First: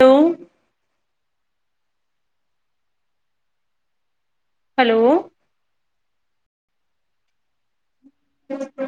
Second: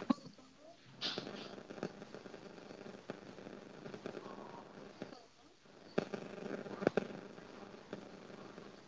Hello hello. [unintelligible]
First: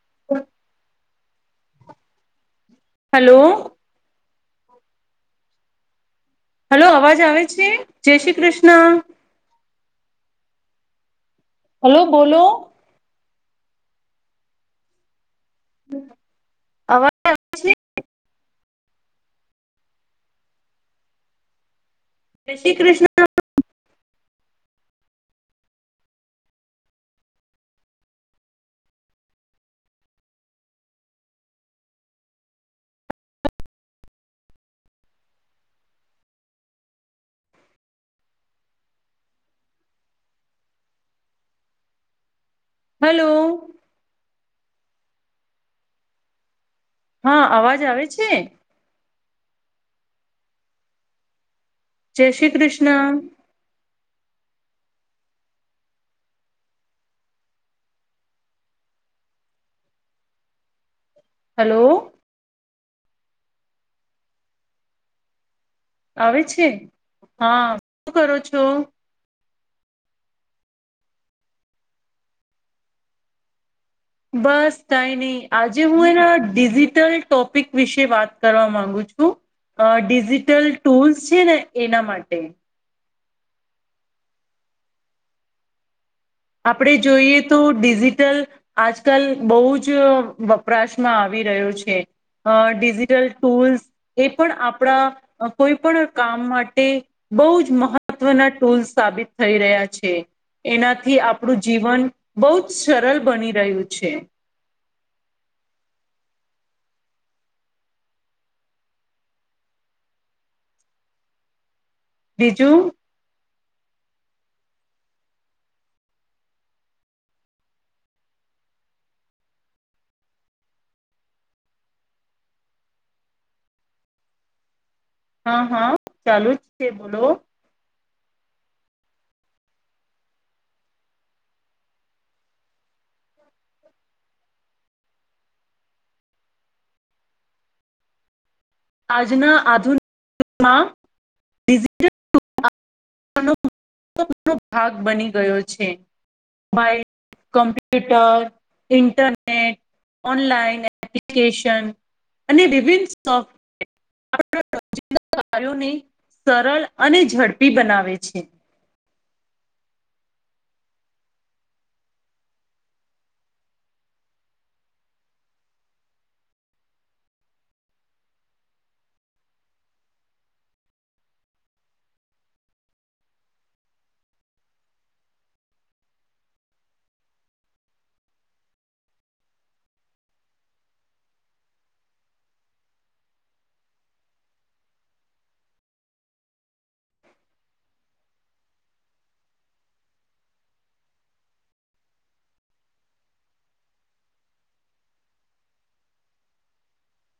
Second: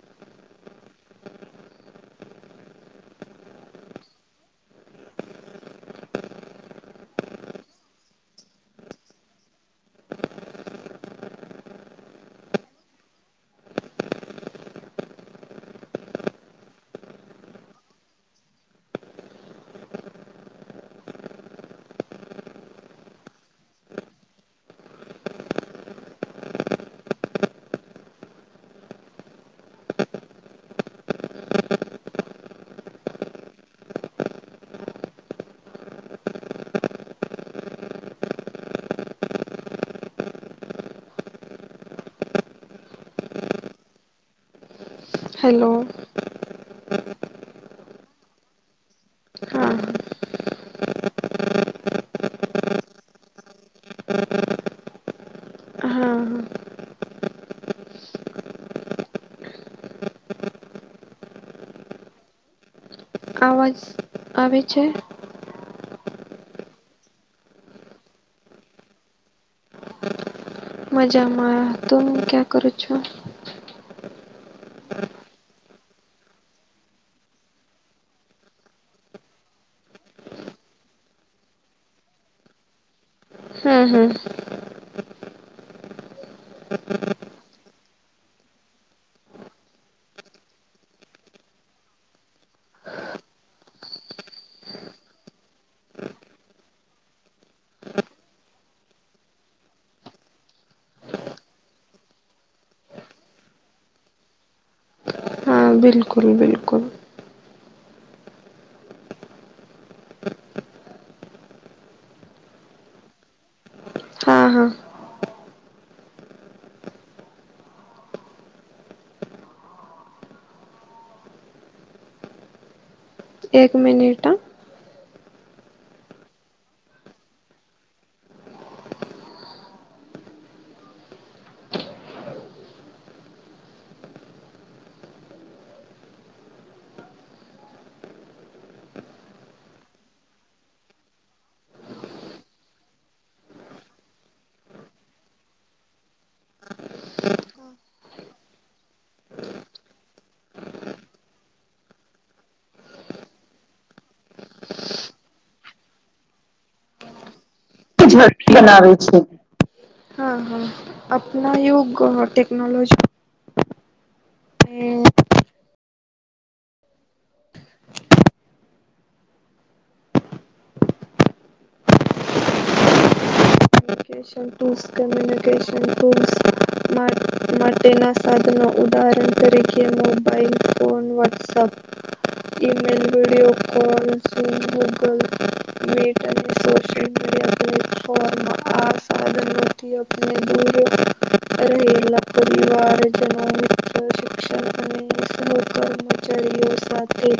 [unintelligible] Hello. Hello અવાજ આવે છે, જય શ્રી કૃષ્ણ. હલો બોલો અવા [unintelligible] જે શ્રી કૃષ્ણ. હલો. હલો. હા અવાજ આવે છે? હા. જય શ્રી કૃષ્ણ. [unintelligible] હા. હલો. અવાજ આવે છે. આવે છે? હા શું કરો છો? મજામાં, તો હું ક્યાં કરું છું? બસ કઈ નહી આજે હું એના ડિજિટલ ટોપિક વિશે વાત કરવા માંગુ છું. અ ડિજિટલ ટૂલ્સ છે, ને એના માટે હા હા. આપણે જોઈએ તો ડિજિટલ આજકાલ બહુ જ વપરાશમાં આવી રહ્યો છે. અ ડિજિટલ ટૂલ્સ એ પણ આપણા કોઈ પણ કામ માટે બહુ જ મહત્વના ટૂલ સાબિત થઈ રહ્યા છે, એના થી આપણું જીવન બહુ જ સરળ બની રહ્યું છે. હા બિલકુલ બિલકુલ. બીજું? હા હા. એક મિનિટ અ હા હા ચાલુ જ છે બોલો આજના આધુનિકમાંલ [inaudible] મહો ભાગ બની ગયો છે [inaudible] બાઈ, કમ્પ્યુટર, ઇન્ટરનેટ [inaudible] ઓનલાઈન એપ્લિકેશન અને વિભિન સોફ [inaudible] આપ રો કાર્યોને સરળ અને ઝડપી બનાવે [inaudible] ડપ બનાવે છે, હ [inaudible] આપણા યુગ ટેકનોલોજી [inaudible] ટૂલ્સ કમ્યુનિકેશન ટૂલ્સ માટેના સાધનો ઉદાહરણ તરીકે mobile phone WhatsApp [inaudible] email video કોલસિ ગૂગલ [inaudible] નેટ અને સોશિલ મીડિયા તથી આપને દૂર રહેલા પરિવારજનો મિત્ર શિક્ષણ અને સહકર્મચારીઓ સાથે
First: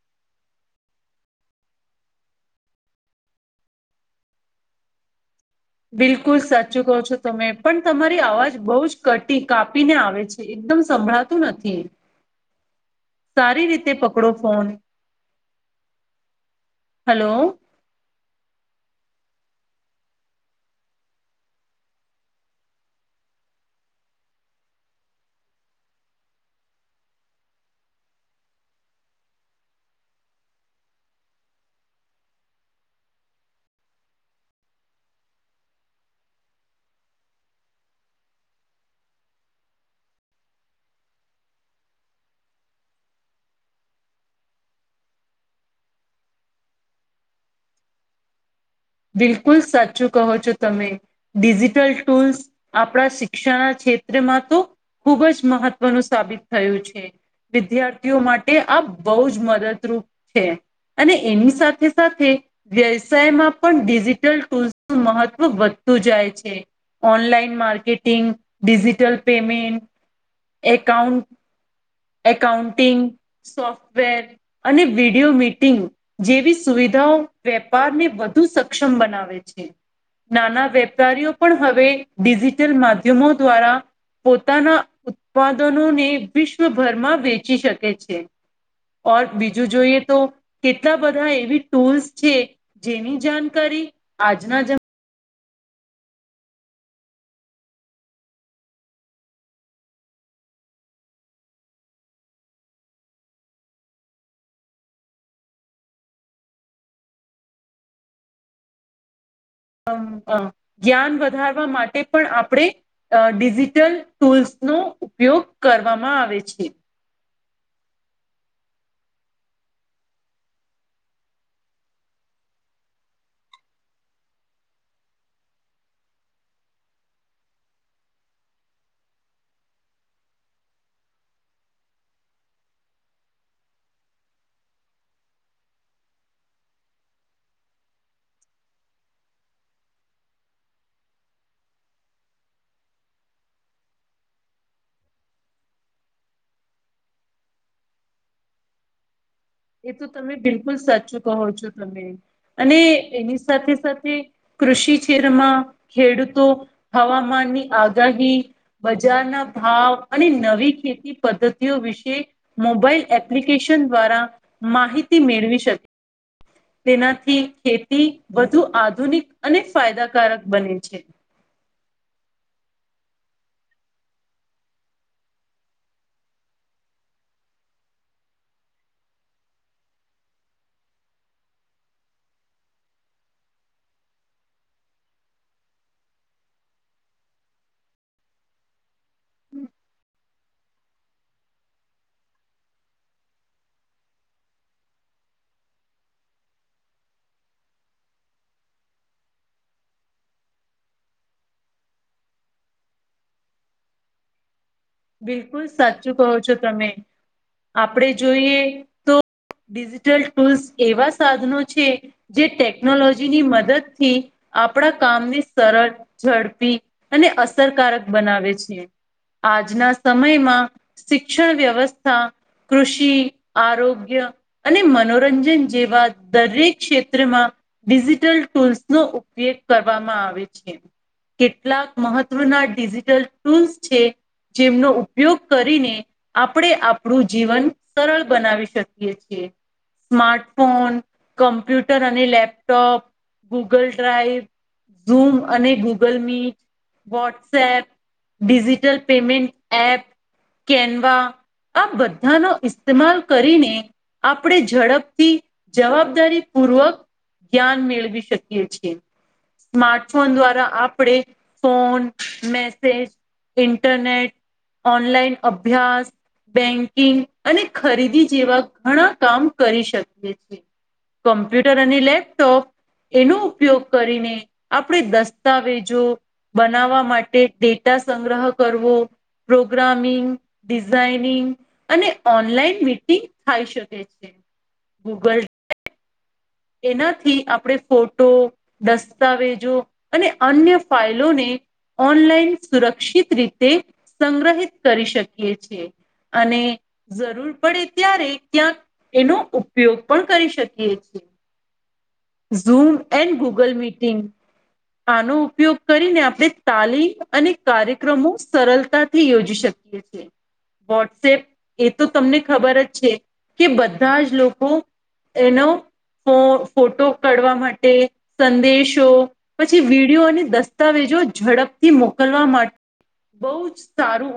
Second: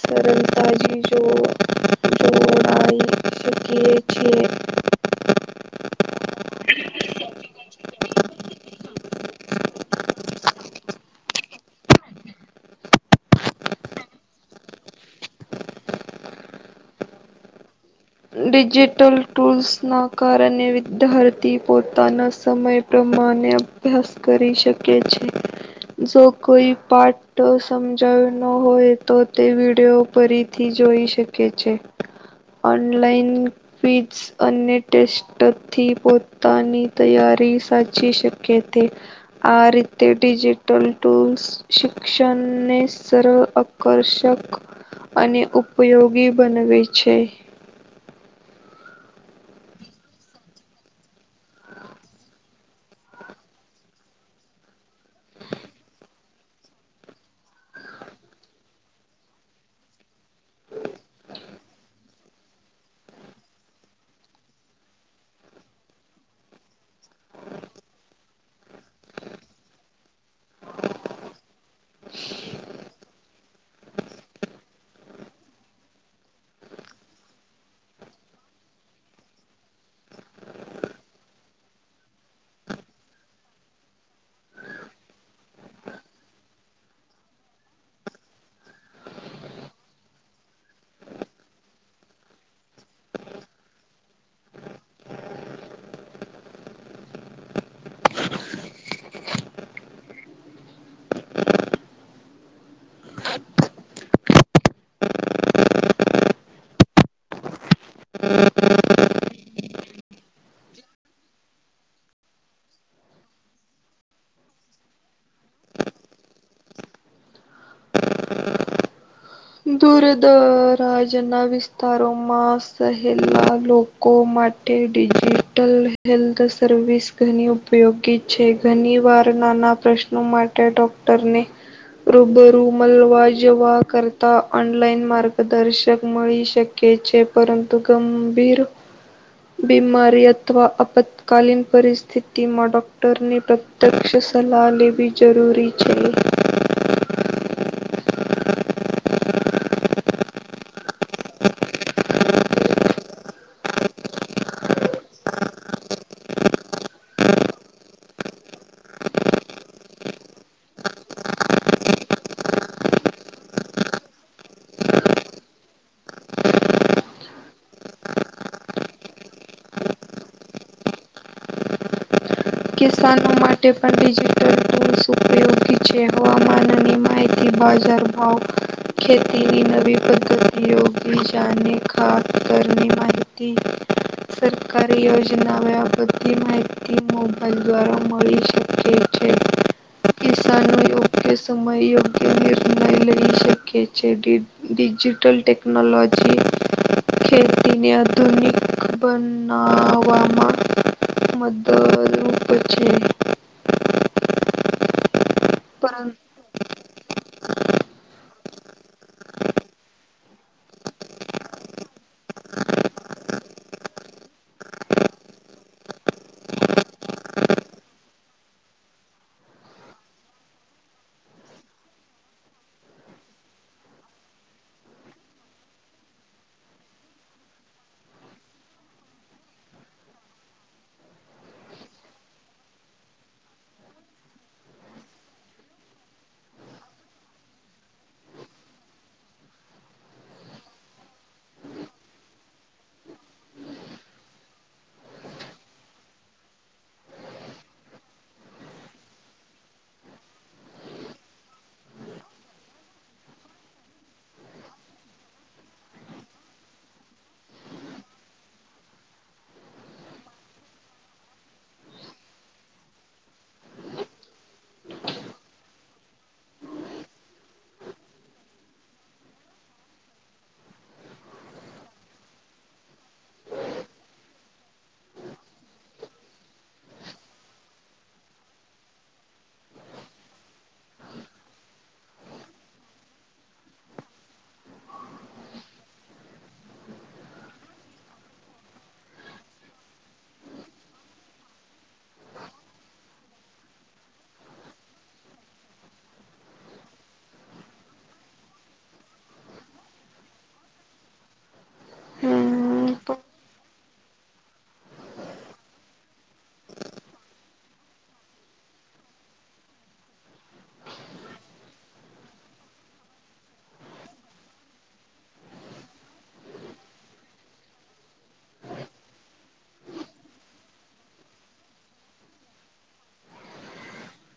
સરળતાથી જો જોડાઈ શકીએ છીએ. બિલકુલ સાચું કહો છો તમે પણ તમારી અવાજ બહુ જ કટી કાપીને આવે છે. એકદમ સંભળાતું નથી સારી રીતે પકડો ફોન હલો. ડિજિટલ ટૂલ્સના કારણે વિદ્યાર્થી પોતાના સમય પ્રમાણે અભ્યાસ કરી શકે છે જો કોઈ પાઠ ફટો સમજાવ ન હોય તો તે વીડિયો ફરીથી જોઈ શકે છે. ઓનલાઇન ફીજ અને ટેસ્ટથી પોતાની તૈયારી સાચી શકે છે. આ રીતે ડિજિટલ ટૂલ્સ શિક્ષણને સરળ આકર્ષક અને ઉપયોગી બનાવે છે. બિલકુલ સાચું કહો છો તમે ડિજિટલ ટૂલ્સ આપણા શિક્ષણ [unintelligible] ક્ષેત્રમાં તો ખુબ જ મહત્વનું સાબિત થયું છે. વિદ્યાર્થીઓ માટે આ બહુ જ મદદરૂપ છે [inaudible] અને એની સાથે સાથે વ્યવસાયમાં પણ ડિજિટલ ટૂલ્સ નું મહત્વ વધતું જાય છે. Online marketing digital payment account accounting software અને વિડીિયો મીટિંગ જેવી સુવિધાઓ વેપાર ને વધુ સક્ષમ બનાવે છે. નાના વેપારીઓ પણ હવે ડિજિટલ માધ્યમો દ્વારા પોતાના ઉત્પાદનોને વિશ્વભરમાં વેચી શકે છે. ઓર બીજું જોઈએ તો કેટલા બધા એવી ટૂલ્સ છે. જેની જાણકારી આજના જ [inaudible] [inaudible] જ્ઞાન વધારવા માટે પણ આપણે અ ડિજિટલ ટૂલ્સ નો ઉપયોગ કરવામાં આવે છે દૂરદરાજના વિસ્તારોમાં સહેલા લોકો [unintelligible] માટે ડિજિટલ હેલ્થ સર્વિસ ઘણી ઉપયોગી છે ઘણી વાર નાના પ્રશ્નો માટે ડોક્ટરને રૂબરૂ મલવા જવા કર તા ઓનલાઈન માર્ગદર્શક મળી શકે છે પરંતુ ગંભીર બીમારી અથવા આપ તત્કાલીન પરિસ્થિતિ માં ડોક્ટરની પ્રત્યક્ષ સલાહ લેવી જરૂરી છે. એ તો તમે બિલકુલ સાચું કહો છો તમે અને એની સાથે સાથે કૃષિ કરમાં ખેડૂતો હવામાનની આગાહી બજારના ભાવ અને નવી ખેતી પદ્ધતિઓ વિશે મોબાઈલ એપ્લિકેશન દ્વારા માહિતી મેળવી શકે તેનાથી ખેતી વધુ આધુનિક અને ફાયદાકારક બને છે. કિસાનો માટે પણ ડિજિટલ ટૂલ્સ ઉપયોગી છે હવામાનની માહિતી બાજાર હ ખેતીની નવી પદ્ધતિયોગી જાને ખાસ કરરને માહિત સરકારી યોજના બાબતી માહિતી દ્વારા મળી શકે છે કિસાનોએ યોગ્ય સમય યોગ્ય નિર્ણય લઈ શકે છે. ડિજિટલ ટેકનોલોજી ખેતીને આધુનિક બનાવામાં મદરરૂપ છે. બિલકુલ પરં સાચું કહો છો તમે આપડે જોઈએ તો, ડિજિટલ ટૂલ્સ એવા સાધનો છે. જે ટેકનોલોજીની મદદથી આપણા કામને સરળ ઝડપી અને અસરકારક બનાવે છે આજના સમયમાં શિક્ષણ વ્યવસ્થા કૃષિ આરોગ્ય અને મનોરંજન જેવા દરેક ક્ષેત્રમાં ડિજિટલ ટૂલ્સ નો ઉપયોગ કરવામાં આવે છે. કેટલાક મહત્વના ડિજિટલ ટૂલ્સ છે. જેમનો ઉપયોગ કરીને આપણે આપણું જીવન સરળ બનાવી શકીએ છીએ. સ્માર્ટફોન, કમ્પ્યુટર અને લેપટોપ, ગૂગલ ડ્રાઈવ ઝૂમ અને Google Meet WhatsApp digital payment app Canva આ બધાનો ઇસ્તેમાલ કરીને આપણે ઝડપથી જવાબદારી પૂર્વક જ્ઞાન મેળવી શકીએ છીએ. સ્માર્ટફોન દ્વારા આપણેે ફોન મેસેજ ઇ ઇન્ટરનેટ ઓનલાઈન અભ્યાસ બેન્કિંગ અને ખરીદી જેવા ઘણા કામ કરી શકીએ છેએ. કમ્પ્યુટર અને લેપટોપ એનો ઉપયોગ કરીને આપણે દસ્તાવેજો બનાવવા માટે ડેટા સંગ્રહ કરવો પ્રોગ્રામિંગ ડિઝઇનિંગ અને ઓનલાઈન મીટિંગ થઇ શકે છે ગૂગલ એનાથી આપણે ફોટો દસ્તાવેજો અને અન્ય ફાઇલોને ઓનલાઈન સુરક્ષિત રીતે સંગ્રહિત કરી શકીએ છેએ. અને જરૂર પડે ત્યારે ક્યાંક એનો ઉપયોગ પણ કરી શકીએ છીએ ઝૂમ પરંતુ એન્ડ ગૂગલ મીટિંગ આનો ઉપયોગ કરીને આપણે તાલીમ અને કાર્યક્રમો સરળતાથી યોજી શકીએ એ છે. વોટ્સએપ એ તો તમને ખબર જ છે કે બધા જ લોકો એનો ફો ફોટો કાઢવા માટે સંદેશો પછી વિડીયો અને દસ્તાવેજો ઝડપથી મોકલવા માટે બહુ જ સારું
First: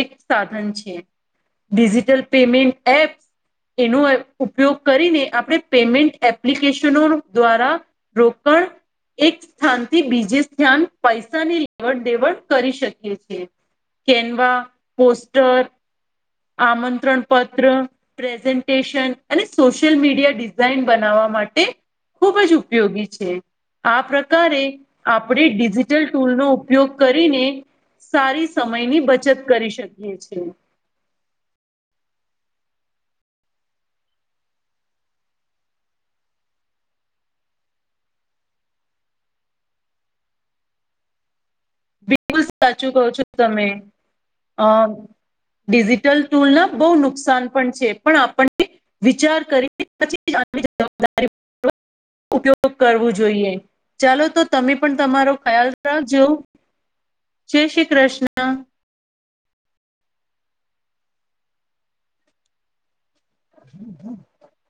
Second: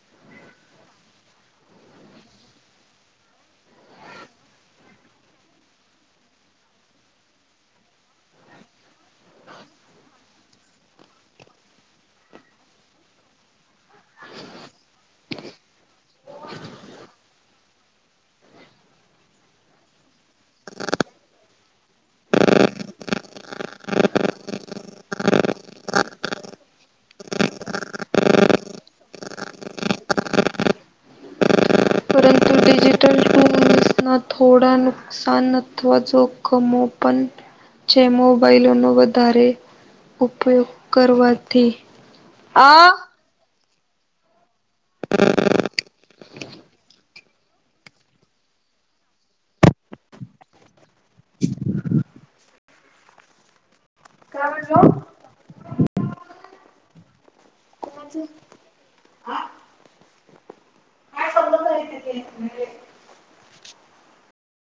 એક સાધન છે. ડિજિટલ પેમેન્ટ એપ એનો ઉપયોગ કરીને આપણે પેમેન્ટ એપ્લિકેશનો દ્વારા રોકણ એક સ્થાનથી બીજે સ્થાન પૈસાની લેવડ દેવડ કરી શકીએ છીએ કેનવા પોસ્ટર આમંત્રણ પત્ર પ્રેઝન્ટેશન અને સોશિયલ મીડિયા ડિઝાઇન બનાવવા માટે ખુબ જ ઉપયોગી છે. આ પ્રકારે આપણે ડિજિટલ ટૂલનો ઉપયોગ કરીને સારી સમયની બચત કરી શકીએ છીએ. પરંતુ ડિજિટલ ટૂલ્સ ના થોડા નુકસાન અથવા જોખમો પણ જે મોબાાઈલો નો વધારે ઉપયોગ કરવાથી બિલકુલ સાચું કહો છો તમે અ ડિજિટલ ટ્ટૂલ ના બહુ નુકસાન પણ છે, પણ આપણને વિચાર કરી પછી જવાબદારી ઉપયોગ કરવો જોઈએ, ચાલો તો તમે પણ તમારો ખ્યાલ રાખજો. જય શ્રી કૃષ્ણ હ સવદ હમ.